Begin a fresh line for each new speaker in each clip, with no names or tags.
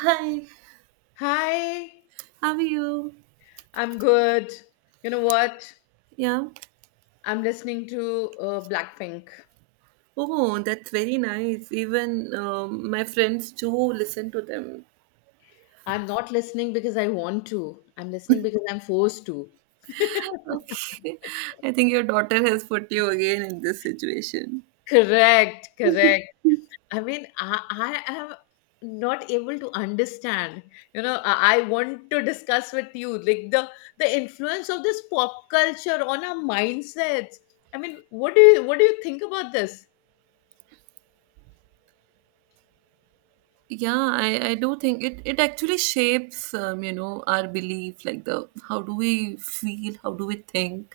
Hi,
Hi,
how are you?
I'm good. You know what?
Yeah.
I'm listening to Blackpink.
Oh, that's very nice. Even my friends too listen to them.
I'm not listening because I want to. I'm listening because I'm forced to.
Okay. I think your daughter has put you again in this situation.
Correct, correct. I mean, I am not able to understand. You know, I want to discuss with you like the influence of this pop culture on our mindsets. I mean, what do you think about this?
Yeah, I do think it actually shapes, you know, our belief, like the how do we feel, how do we think.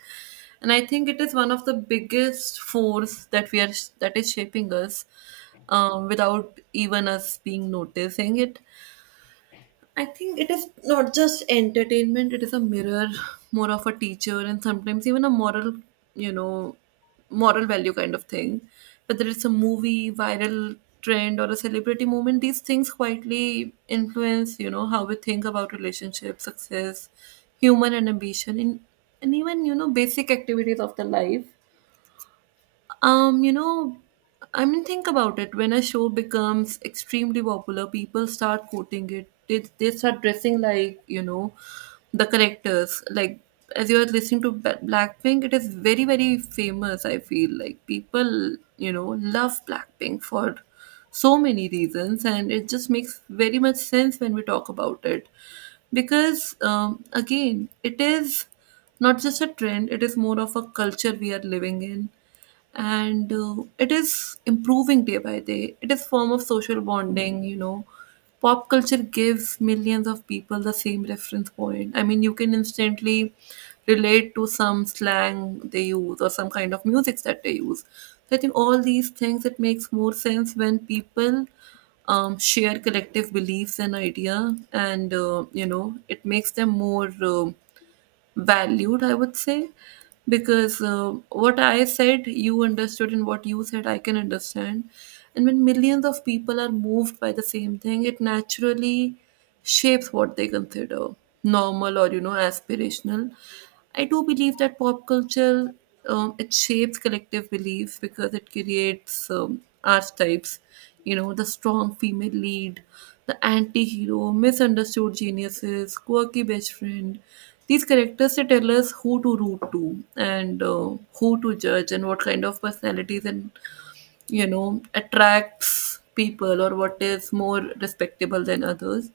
And I think it is one of the biggest force that we are that is shaping us without even us being noticing it. I think it is not just entertainment, it is a mirror, more of a teacher, and sometimes even a moral, you know, moral value kind of thing. Whether it's a movie, viral trend, or a celebrity moment, these things quietly influence, you know, how we think about relationships, success, human and ambition, and even, you know, basic activities of the life. Um, you know, I mean, think about it. When a show becomes extremely popular, people start quoting it. They start dressing like, you know, the characters. Like, as you're listening to Blackpink, it is very, very famous, I feel. Like, people, you know, love Blackpink for so many reasons, and it just makes very much sense when we talk about it. Because, again, it is not just a trend, it is more of a culture we are living in and it is improving day by day. It is form of social bonding, you know, pop culture gives millions of people the same reference point. I mean, you can instantly relate to some slang they use or some kind of music that they use. So I think all these things it makes more sense when people share collective beliefs and idea, and you know, it makes them more valued, I would say, because what I said, you understood, and what you said, I can understand. And when millions of people are moved by the same thing, it naturally shapes what they consider normal or, you know, aspirational. I do believe that pop culture, it shapes collective beliefs because it creates archetypes, you know, the strong female lead, the anti hero, misunderstood geniuses, quirky best friend. These characters they tell us who to root to, and who to judge, and what kind of personalities and you know attracts people, or what is more respectable than others.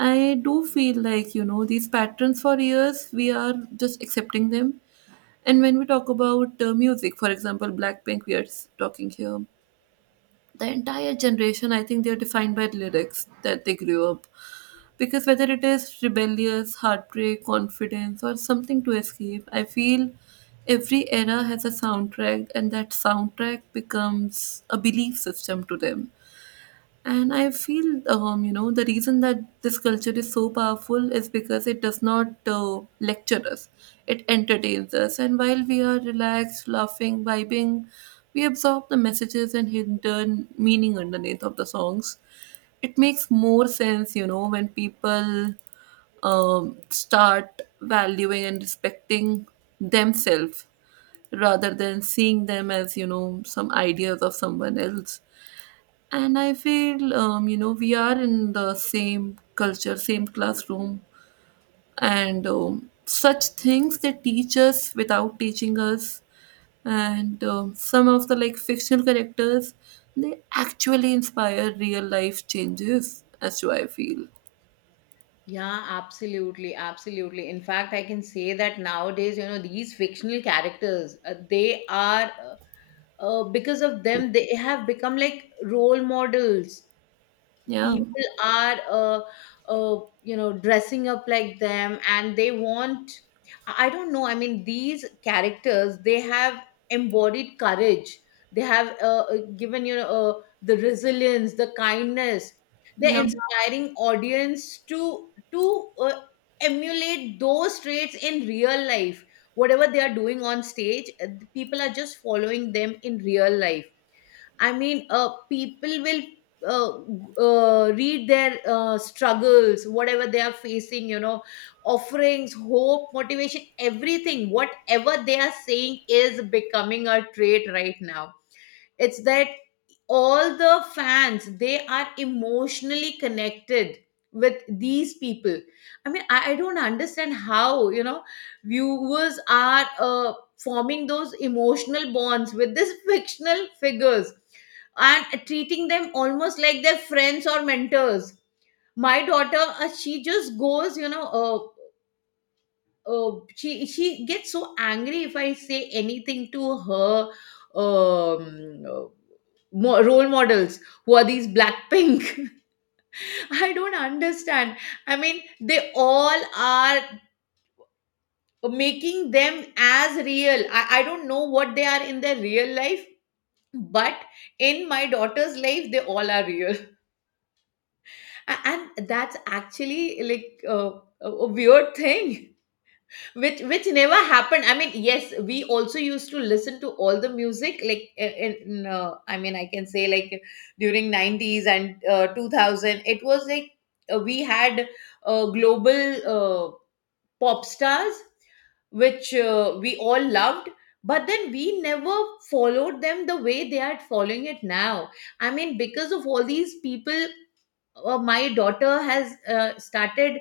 I do feel like, you know, these patterns for years, we are just accepting them. And when we talk about music, for example, Blackpink, we are talking here the entire generation. I think they're defined by lyrics that they grew up, because whether it is rebellious heartbreak, confidence, or something to escape, I feel every era has a soundtrack, and that soundtrack becomes a belief system to them. And I feel, you know, the reason that this culture is so powerful is because it does not lecture us, it entertains us. And while we are relaxed, laughing, vibing, we absorb the messages and hidden meaning underneath of the songs. It makes more sense, you know, when people start valuing and respecting themselves rather than seeing them as, you know, some ideas of someone else. And I feel, you know, we are in the same culture, same classroom, and such things they teach us without teaching us. And some of the like fictional characters, they actually inspire real life changes, as do I feel.
Yeah, absolutely, absolutely. In fact, I can say that nowadays, you know, these fictional characters, they are because of them, they have become like role models.
Yeah,
People are you know, dressing up like them, and they want— I don't know. I mean, these characters, they have embodied courage, they have given, you know, the resilience, the kindness. They're
yeah,
inspiring audience to to uh, emulate those traits in real life. Whatever they are doing on stage, people are just following them in real life. I mean, people will read their struggles, whatever they are facing, you know, offerings, hope, motivation, everything, whatever they are saying is becoming a trait right now. It's that all the fans, they are emotionally connected with these people. I mean, I don't understand how, you know, viewers are forming those emotional bonds with these fictional figures and treating them almost like their friends or mentors. My daughter, she just goes, you know, oh, she gets so angry if I say anything to her. um uh, Role models— who are these Blackpink? I don't understand. I mean, they all are making them as real. I don't know what they are in their real life, but in my daughter's life, they all are real. And that's actually like a weird thing which never happened. I mean, yes, we also used to listen to all the music, like in I mean, I can say like during 90s and 2000, it was like we had global pop stars which we all loved, but then we never followed them the way they are following it now. I mean, because of all these people, my daughter has started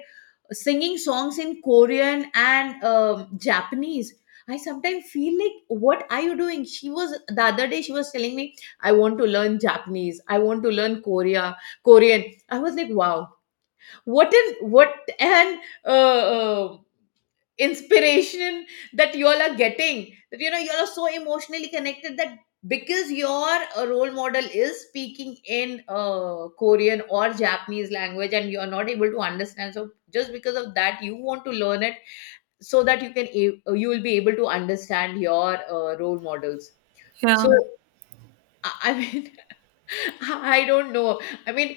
singing songs in Korean and Japanese. I sometimes feel like, what are you doing? She was the other day. She was telling me, I want to learn Japanese. I want to learn Korean. I was like, wow, what is what an uh, uh, inspiration that you all are getting, that you know, you all are so emotionally connected that because your role model is speaking in Korean or Japanese language and you are not able to understand, so just because of that you want to learn it, so that you can you will be able to understand your role models.
yeah.
So I mean, I don't know. I mean,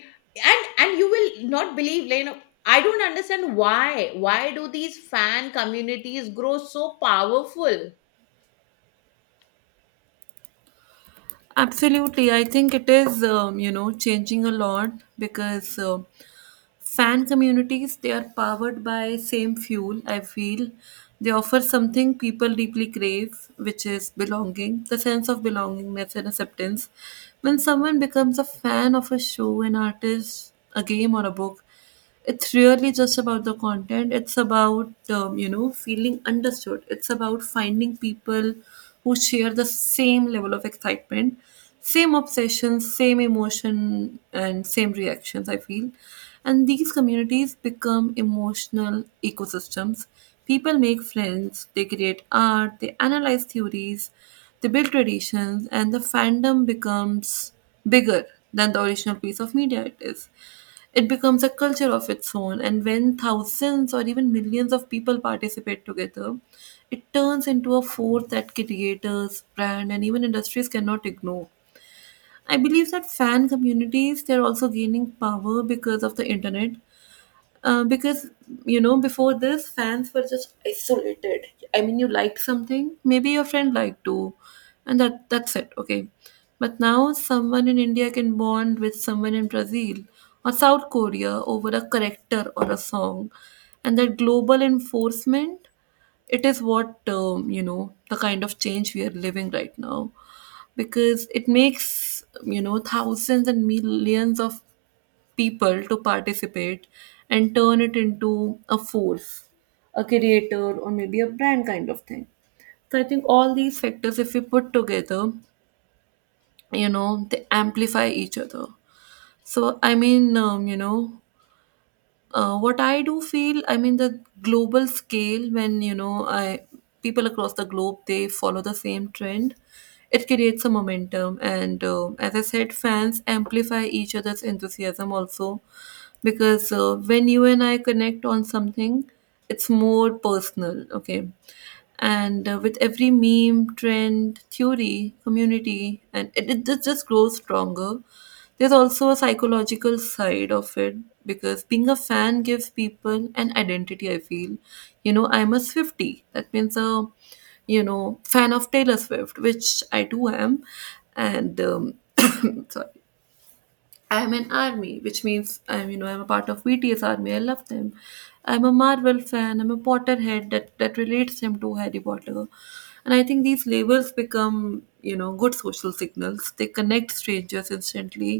and you will not believe, like, you know, I don't understand why. Why do these fan communities grow so powerful?
Absolutely. I think it is, you know, changing a lot because fan communities they are powered by same fuel, I feel. They offer something people deeply crave, which is belonging, the sense of belongingness and acceptance. When someone becomes a fan of a show, an artist, a game, or a book, it's really just about the content. It's about, you know, feeling understood. It's about finding people who share the same level of excitement, same obsessions, same emotion, and same reactions, I feel. And these communities become emotional ecosystems. People make friends, they create art, they analyze theories, they build traditions, and the fandom becomes bigger than the original piece of media it is. It becomes a culture of its own, and when thousands or even millions of people participate together, it turns into a force that creators, brand, and even industries cannot ignore. I believe that fan communities they're also gaining power because of the internet, because you know before this fans were just isolated. I mean, you liked something, maybe your friend liked too, and that's it, okay? But now someone in India can bond with someone in Brazil or South Korea over a character or a song, and that global enforcement, it is what, you know, the kind of change we are living right now, because it makes you know thousands and millions of people to participate and turn it into a force, a creator or maybe a brand kind of thing. So I think all these factors if we put together, you know, they amplify each other. So I mean, what I do feel, I mean, the global scale, when you know, I people across the globe they follow the same trend, it creates a momentum, and as I said, fans amplify each other's enthusiasm also, because when you and I connect on something, it's more personal, okay? And with every meme, trend, theory, community, and it just grows stronger. There's also a psychological side of it, because being a fan gives people an identity, I feel. You know, I'm a Swifty. That means a, you know, fan of Taylor Swift, which I too am. And sorry, I'm an army, which means I'm you know I'm a part of BTS army. I love them. I'm a Marvel fan. I'm a Potterhead, that that relates him to Harry Potter, and I think these labels become you know good social signals. They connect strangers instantly,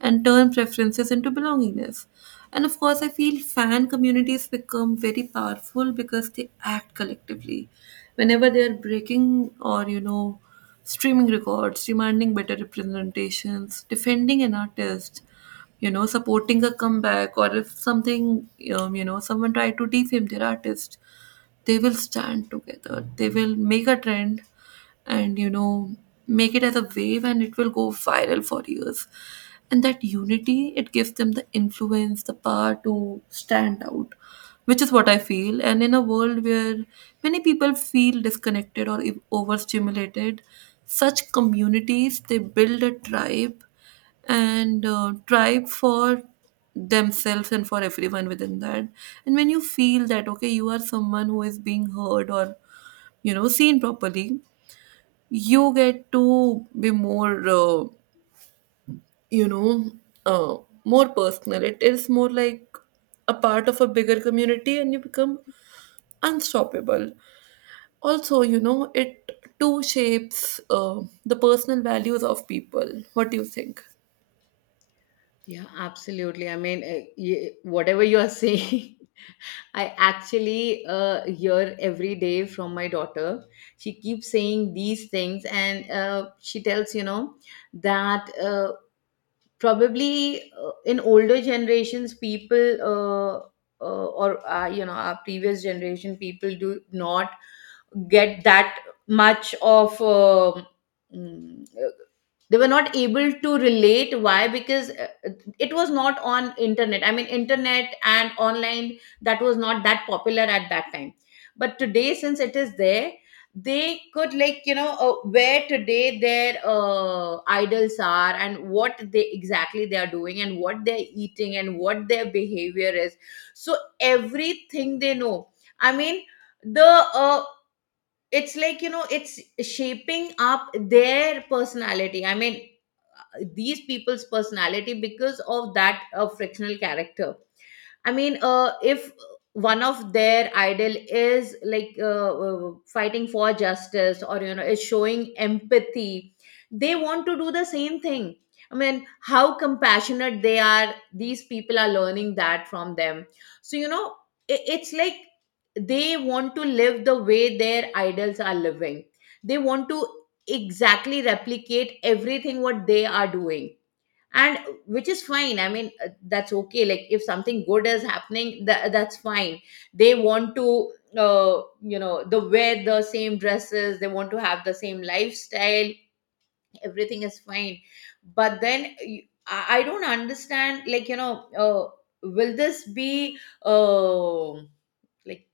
and turn preferences into belongingness. And of course, I feel fan communities become very powerful because they act collectively. Whenever they are breaking or you know streaming records, demanding better representations, defending an artist, you know, supporting a comeback, or if something, you know, someone tried to defame their artist, they will stand together. They will make a trend and, you know, make it as a wave and it will go viral for years. And that unity, it gives them the influence, the power to stand out, which is what I feel. And in a world where many people feel disconnected or overstimulated, such communities they build a tribe, and tribe for themselves and for everyone within that. And when you feel that okay, you are someone who is being heard or you know seen properly, you get to be more you know uh, more personal. It is more like a part of a bigger community and you become unstoppable. Also, you know, it too shapes the personal values of people. What do you think?
Yeah, absolutely. I mean, whatever you are saying, I actually hear every day from my daughter. She keeps saying these things, and she tells, you know, that. Probably in older generations, people or you know, our previous generation people do not get that much of mm, they were not able to relate, why, because it was not on internet. I mean, internet and online, that was not that popular at that time, but today, since it is there, they could, like, you know, where today their idols are and what they exactly they are doing and what they're eating and what their behavior is, so everything they know. I mean, the uh, it's like, you know, it's shaping up their personality. I mean, these people's personality, because of that frictional character. I mean, if one of their ideal is like fighting for justice or, you know, is showing empathy, they want to do the same thing. I mean, how compassionate they are. These people are learning that from them. So, you know, I it's like they want to live the way their idols are living. They want to exactly replicate everything what they are doing, and which is fine. I mean, that's okay, like, if something good is happening, that's fine. They want to you know, the wear the same dresses, they want to have the same lifestyle, everything is fine. But then, I don't understand, like, you know, will this be uh, like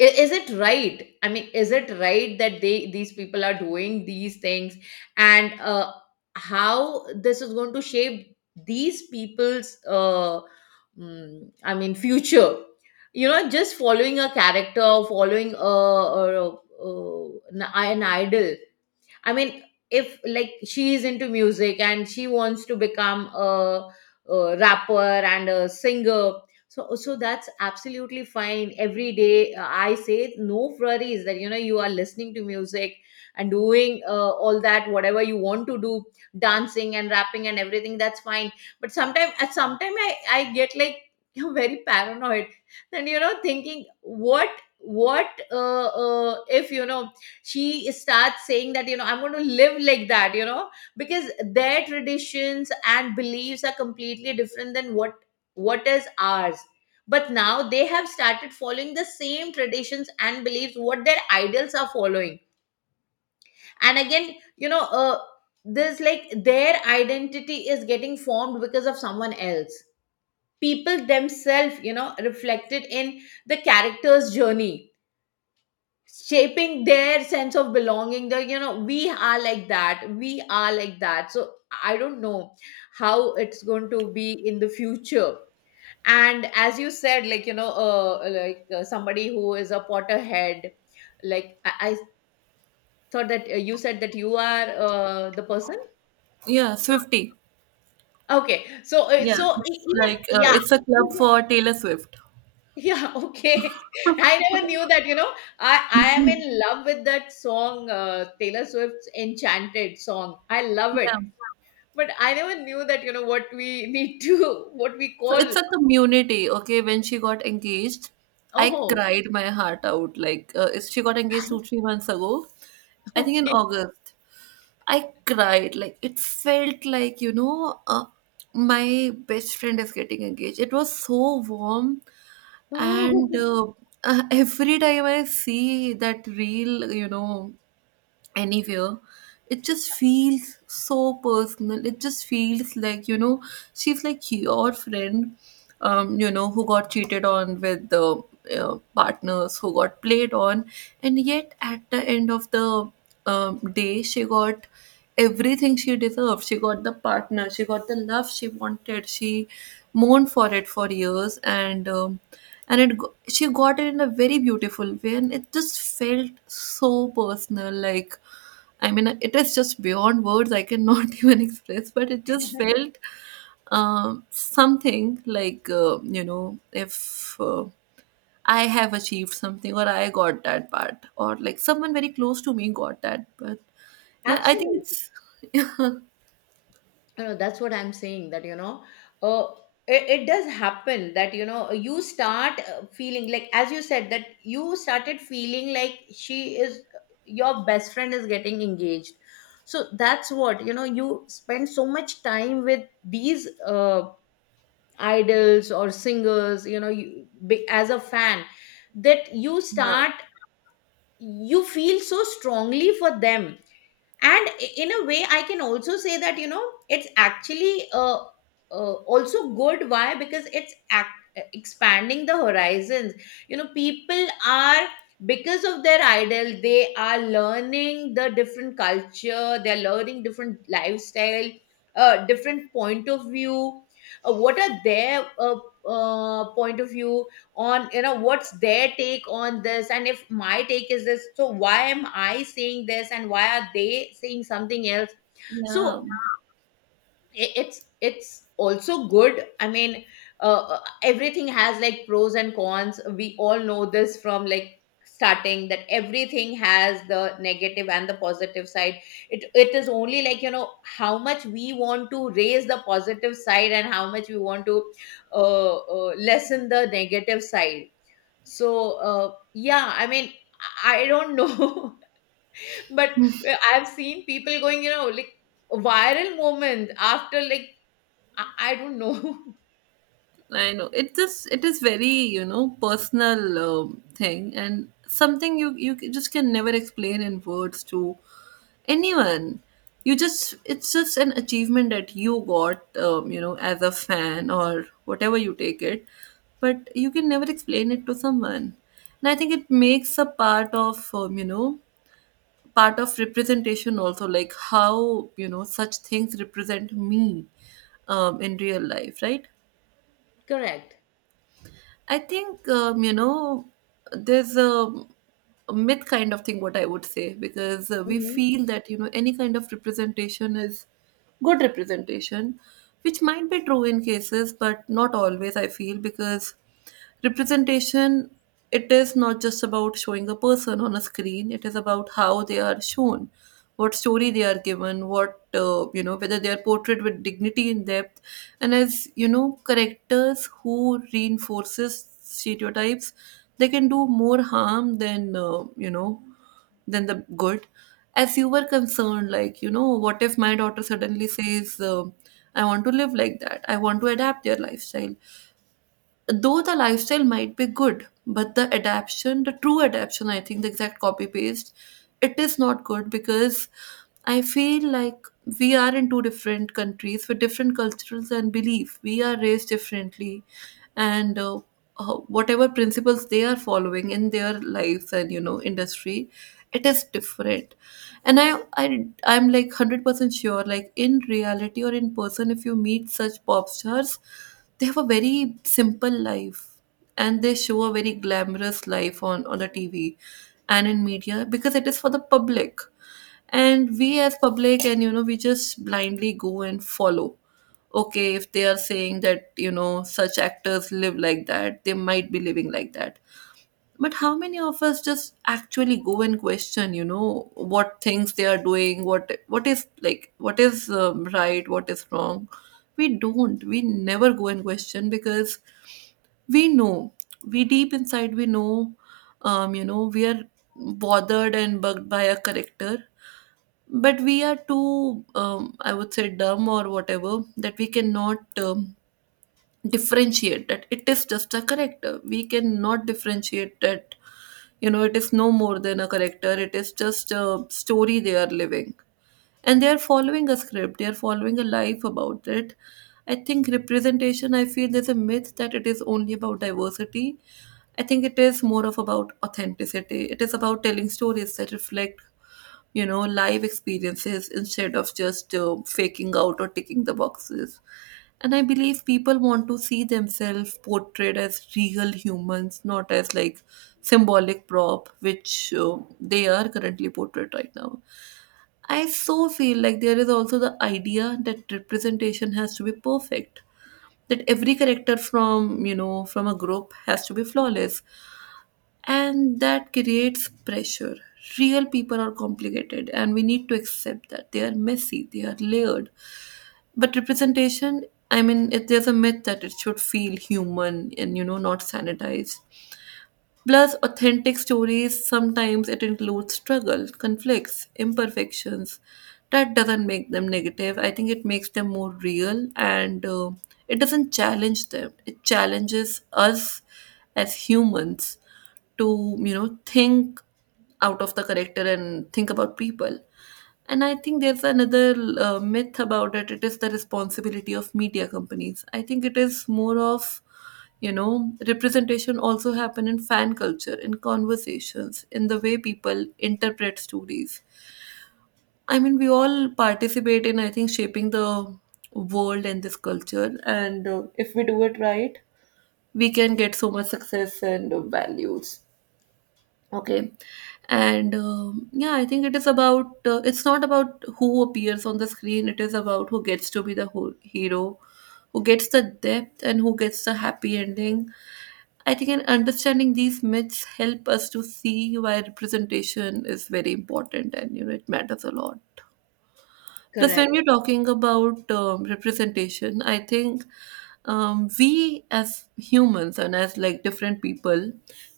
is it right? I mean, is it right that they these people are doing these things, and how this is going to shape these people's I mean, future, you know, just following a character, following a, an idol. I mean, if, like, she is into music and she wants to become a rapper and a singer, so that's absolutely fine. Every day, I say, no worries that, you know, you are listening to music and doing all that, whatever you want to do, dancing and rapping and everything. That's fine. But sometimes, at sometime, I get, like, very paranoid and, you know, thinking what if, you know, she starts saying that, you know, I'm going to live like that, you know, because their traditions and beliefs are completely different than what is ours. But now they have started following the same traditions and beliefs what their idols are following. And again, you know, this, like, their identity is getting formed because of someone else. People themselves, you know, reflected in the character's journey, shaping their sense of belonging. The, you know, we are like that, we are like that, so I don't know how it's going to be in the future. And as you said, like, you know, somebody who is a potterhead, like I thought that you said that you are the person.
Yeah, Swifty.
Okay, so
Yeah, it's
even,
like
yeah.
it's a club for Taylor Swift.
Yeah, okay. I never knew that, you know. I am
Mhm.
in love with that song, Taylor Swift's Enchanted song. I love it.
Yeah.
But I never knew that, you know, what we need to, what we
So it's
call.
a community, okay? When she got engaged, I
Oh,
cried my heart out. Like, she got engaged two, three months ago, I think in
okay.
August. I cried. Like it felt like you know, my best friend is getting engaged. It was so warm, and
Oh,
every time I see that reel, you know, anywhere, it just feels so personal. It just feels like, you know, she's like your friend, you know, who got cheated on with the partners, who got played on, and yet at the end of the day she got everything she deserved. She got the partner, she got the love she wanted, she mourned for it for years, and she got it in a very beautiful way, and it just felt so personal, like, I mean, it is just beyond words. I cannot even express, but it just felt something like, you know, if I have achieved something, or I got that part, or like someone very close to me got that. But yeah, I think
absolutely.
it's yeah.
That's what I'm saying, that you know, uh, it, it does happen that, you know, you start feeling like, as you said, that you started feeling like she is— your best friend is getting engaged. So that's what, you know, you spend so much time with these idols or singers, you know, as a fan, that you start— you feel so strongly for them. And in a way, I can also say that, you know, it's actually also good, why, because it's expanding the horizons. You know, people are, because of their idol, they are learning the different culture, they're learning different lifestyle, different point of view, what are their point of view on, you know, what's their take on this, and if my take is this, so why am I saying this and why are they saying something else.
Yeah,
So it's also good. I mean, everything has like pros and cons, we all know this from, like, starting, that everything has the negative and the positive side. It is only, like, you know, how much we want to raise the positive side and how much we want to lessen the negative side. So, yeah, I mean, I don't know, but I've seen people going, you know, like, viral moment after, like, I don't know.
I know, it just it is very you know personal thing, and something you you just can never explain in words to anyone. You just it's just an achievement that you got, you know, as a fan or whatever you take it, but you can never explain it to someone. And I think it makes a part of, you know, part of representation also, like how you know such things represent me in real life, right?
Correct.
I think there's a myth kind of thing what I would say because we
Mhm.
feel that you know any kind of representation is good representation, which might be true in cases but not always. I feel, because representation, it is not just about showing a person on a screen, it is about how they are shown, what story they are given, what whether they are portrayed with dignity and depth, and as you know characters who reinforces stereotypes, they can do more harm than than the good. As you were concerned, like you know, what if my daughter suddenly says I want to live like that, I want to adapt their lifestyle. Though the lifestyle might be good, but the adaptation, the true adaptation, I think the exact copy paste, it is not good, because I feel like we are in two different countries with different cultures and belief, we are raised differently. And whatever principles they are following in their lives and you know industry, it is different. And I I'm like 100% sure, like in reality or in person if you meet such pop stars, they have a very simple life, and they show a very glamorous life on the TV and in media, because it is for the public. And we as public, and you know, we just blindly go and follow, okay, if they are saying that you know such actors live like that, they might be living like that. But how many of us just actually go and question, you know, what things they are doing, what is like, what is right, what is wrong? We don't. We never go and question, because we know, we deep inside we know, we are bothered and bugged by a character, but we are too, I would say, dumb or whatever, that we cannot. Differentiate that it is just a character, we cannot differentiate that, you know, it is no more than a character, it is just a story they are living. And they are following a script, they are following a life about it. I think representation, I feel there's a myth that it is only about diversity. I think it is more of about authenticity. It is about telling stories that reflect, you know, live experiences instead of just faking out or ticking the boxes. And I believe people want to see themselves portrayed as real humans, not as like symbolic prop, which they are currently portrayed right now. I so feel like there is also the idea that representation has to be perfect, that every character from you know from a group has to be flawless, and that creates pressure. Real people are complicated, and we need to accept that they are messy, they are layered. But representation, I mean it, there's a myth that it should feel human and you know not sanitized. Plus, authentic stories sometimes it includes struggle, conflicts, imperfections. That doesn't make them negative, I think it makes them more real. And it doesn't challenge them, it challenges us as humans to, you know, think out of the character and think about people. And I think there's another myth about it, it is the responsibility of media companies. I think it is more of, you know, representation also happen in fan culture, in conversations, in the way people interpret stories. I mean we all participate in, I think, shaping the world and this culture. And if we do it right, we can get so much success and values. Okay. And yeah, I think it is about it's not about who appears on the screen, it is about who gets to be the hero, who gets the depth, and who gets the happy ending. I think in understanding these myths help us to see why representation is very important, and you know it matters a lot. Plus, when
Correct.
we're talking about representation, I think we as humans and as like different people,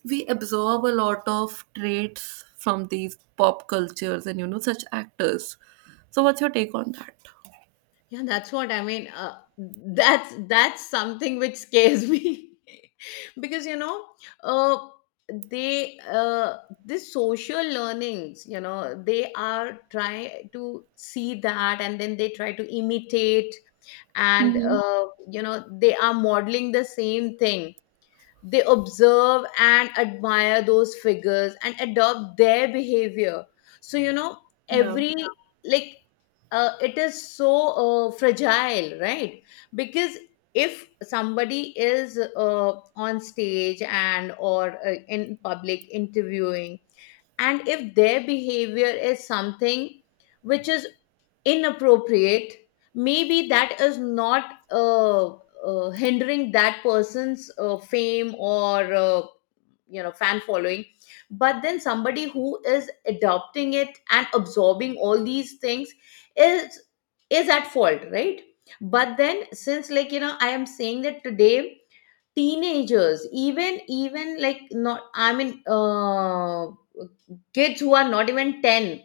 we absorb a lot of traits from these pop cultures and you know such actors. So, what's your take on that?
Yeah, that's what I mean. That's something which scares me, because, you know, uh, they this social learnings. You know, they are try to see that, and then they try to imitate, and
Mm-hmm.
you know, they are modeling the same thing. They observe and admire those figures and adopt their behavior, so you know,
Yeah,
every, like, it is so fragile, right? Because if somebody is on stage, and or in public interviewing, and if their behavior is something which is inappropriate, maybe that is not uh, hindering that person's fame or you know, fan following, but then somebody who is adopting it and absorbing all these things is is at fault, right? But then, since, like, you know, I am saying that today teenagers, even like, not I mean kids who are not even 10,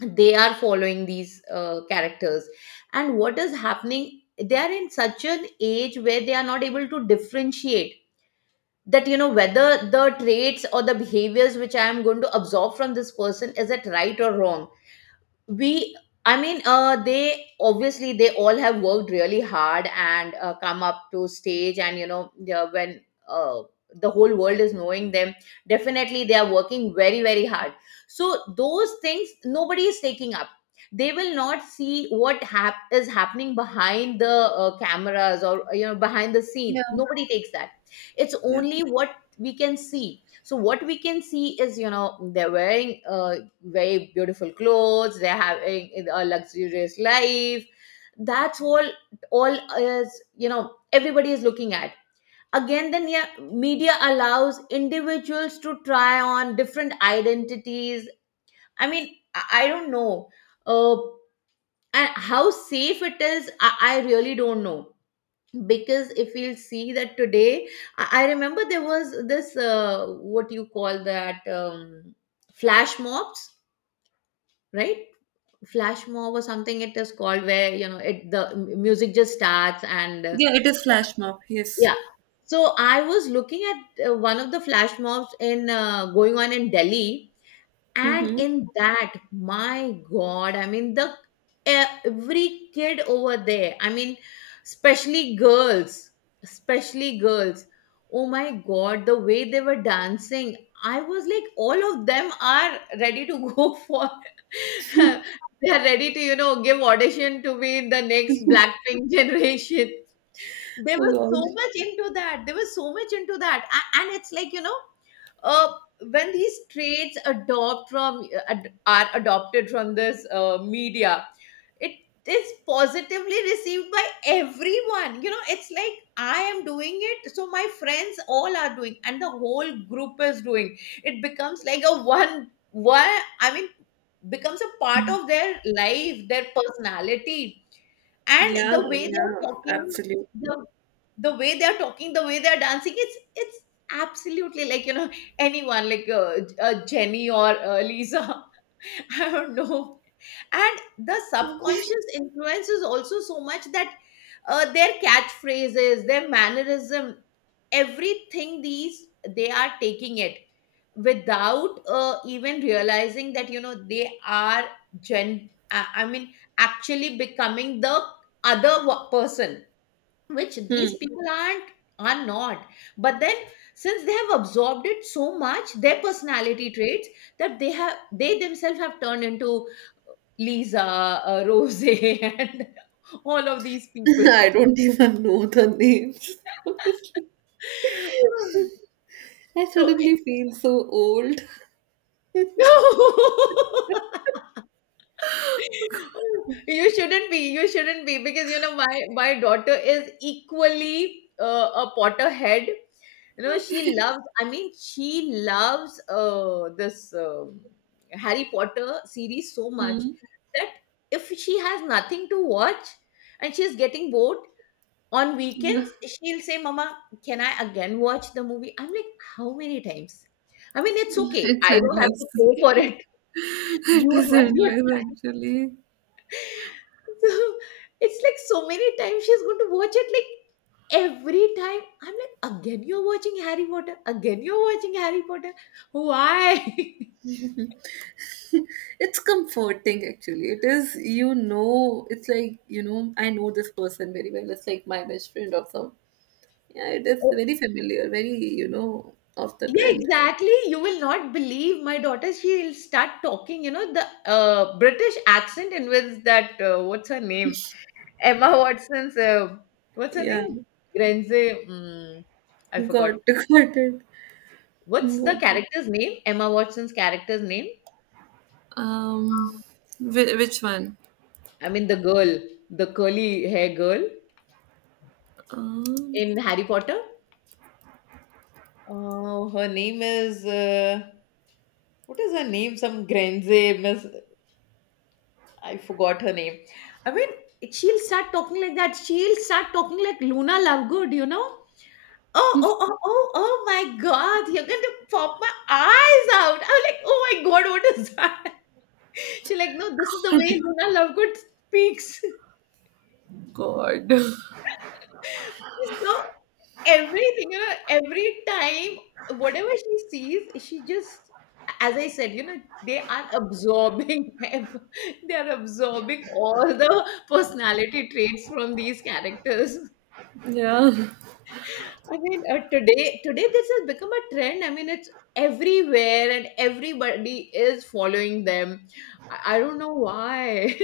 they are following these characters. And what is happening, they are in such an age where they are not able to differentiate that, you know, whether the traits or the behaviors which I am going to absorb from this person, is it right or wrong? We I mean they obviously, they all have worked really hard and come up to stage, and you know, yeah, when uh, the whole world is knowing them, definitely they are working very very hard. So those things nobody is taking up. They will not see what is happening behind the cameras, or you know, behind the scene. Nobody takes that. It's only what we can see. So what we can see is, you know, they're wearing very beautiful clothes, they're having a luxurious life. That's all. All is, you know, everybody is looking at. Again then, yeah, media allows individuals to try on different identities. I mean, I don't know, uh and how safe it is, I really don't know. Because if you'll see that today, I remember there was this what you call that, flash mobs, right? Flash mob or something it is called, where, you know, it the music just starts and
yeah, it is flash mob. Yes.
yeah. So I was looking at one of the flash mobs in going on in Delhi, and
Mm-hmm.
in that, my God, I mean, the every kid over there, I mean especially girls, especially girls, oh my God, the way they were dancing, I was like, all of them are ready to go for, they are ready to, you know, give audition to be the next Blackpink generation. They
Oh
were
God.
so much into that. They were so much into that. And it's like, you know, uh, when these traits adopt from are adopted from this media, it is positively received by everyone. You know, it's like, I am doing it, so my friends all are doing, and the whole group is doing. It becomes like a one, I mean, becomes a part of their life, their personality, and
Yeah,
the way they're
yeah,
talking.
absolutely.
The the way they're talking, the way they're dancing, it's absolutely like, you know, anyone like Jenny or Lisa. I don't know. And the
Hmm.
subconscious influence is also so much that their catchphrases, their mannerism, everything, these they are taking it, without even realizing that, you know, they are, gen, I mean, actually becoming the other person, which these people are not. But then, since they have absorbed it so much, their personality traits that they have, they themselves have turned into uh, Lisa, Rose, and all of these people.
I don't even know the names, honestly. I suddenly feel so old.
So you shouldn't be, because you know, my daughter is equally a potterhead. You know,
Okay.
she loves, I mean, she loves this Harry Potter series so much
Hmm.
that if she has nothing to watch and she's getting bored, on
No,
weekends she'll say, mama, can I again watch the movie? I'm like, how many times? I mean, it's okay,
it's
I don't have
endless.
to pay for it.
It
You
is
have your
endless, actually.
so it's like, so many times she's going to watch it. Like every time, I'm like, again you're watching Harry Potter. Again you're watching Harry Potter. Why?
It's comforting actually. It is, you know, it's like, you know, I know this person very well. It's like my best friend or some. Yeah, it is
Oh,
very familiar, very, you know, off the
yeah,
trend.
exactly. You will not believe my daughter. She'll start talking, you know, the British accent, and with that, what's her name? Emma Watson's, what's her
Yeah,
name? Grenze. Mm, I forgot.
got, got it.
What's the
Got it.
character's name? Emma Watson's character's name?
Um,
Um,
which one?
I mean, the girl, the curly hair girl
Um,
in Harry Potter. Oh, her name is, what is her name? Some Grenze Miss. I forgot her name. I mean, she'll start talking like that. She'll start talking like Luna Lovegood, you know? Oh, oh, oh, oh, oh my God, you're going to pop my eyes out. I'm like, oh my God, what is that? She's like, no, this is the way
God.
Luna Lovegood speaks.
God.
It's so everything, you know, every time whatever she sees, she just, as I said, you know, they are absorbing, they are absorbing all the personality traits from these characters.
Yeah.
I mean, today this has become a trend. I mean, it's everywhere, and everybody is following them. I don't know why.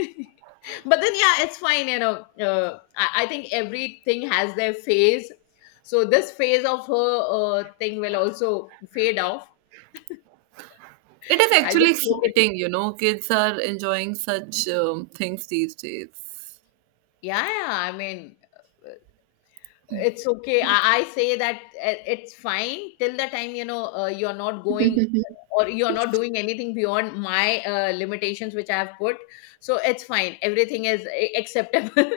But then, yeah, it's fine, you know. I think everything has their phase. So this phase of her thing will also fade off.
It is
I
actually
just hope it.
exciting, you know. Kids are enjoying such things these days.
Yeah, yeah. I mean, it's okay, I say that it's fine till the time, you know, you're not going, or you're not doing anything beyond my limitations which I have put. So it's fine. Everything is acceptable.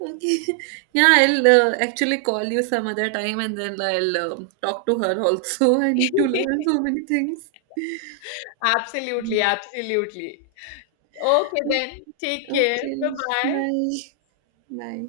Okay. Yeah, I'll actually call you some other time and then I'll talk to her also. I need to learn so many things.
Absolutely, absolutely. Okay, then, take care.
Okay.
Bye bye.
Bye. Bye.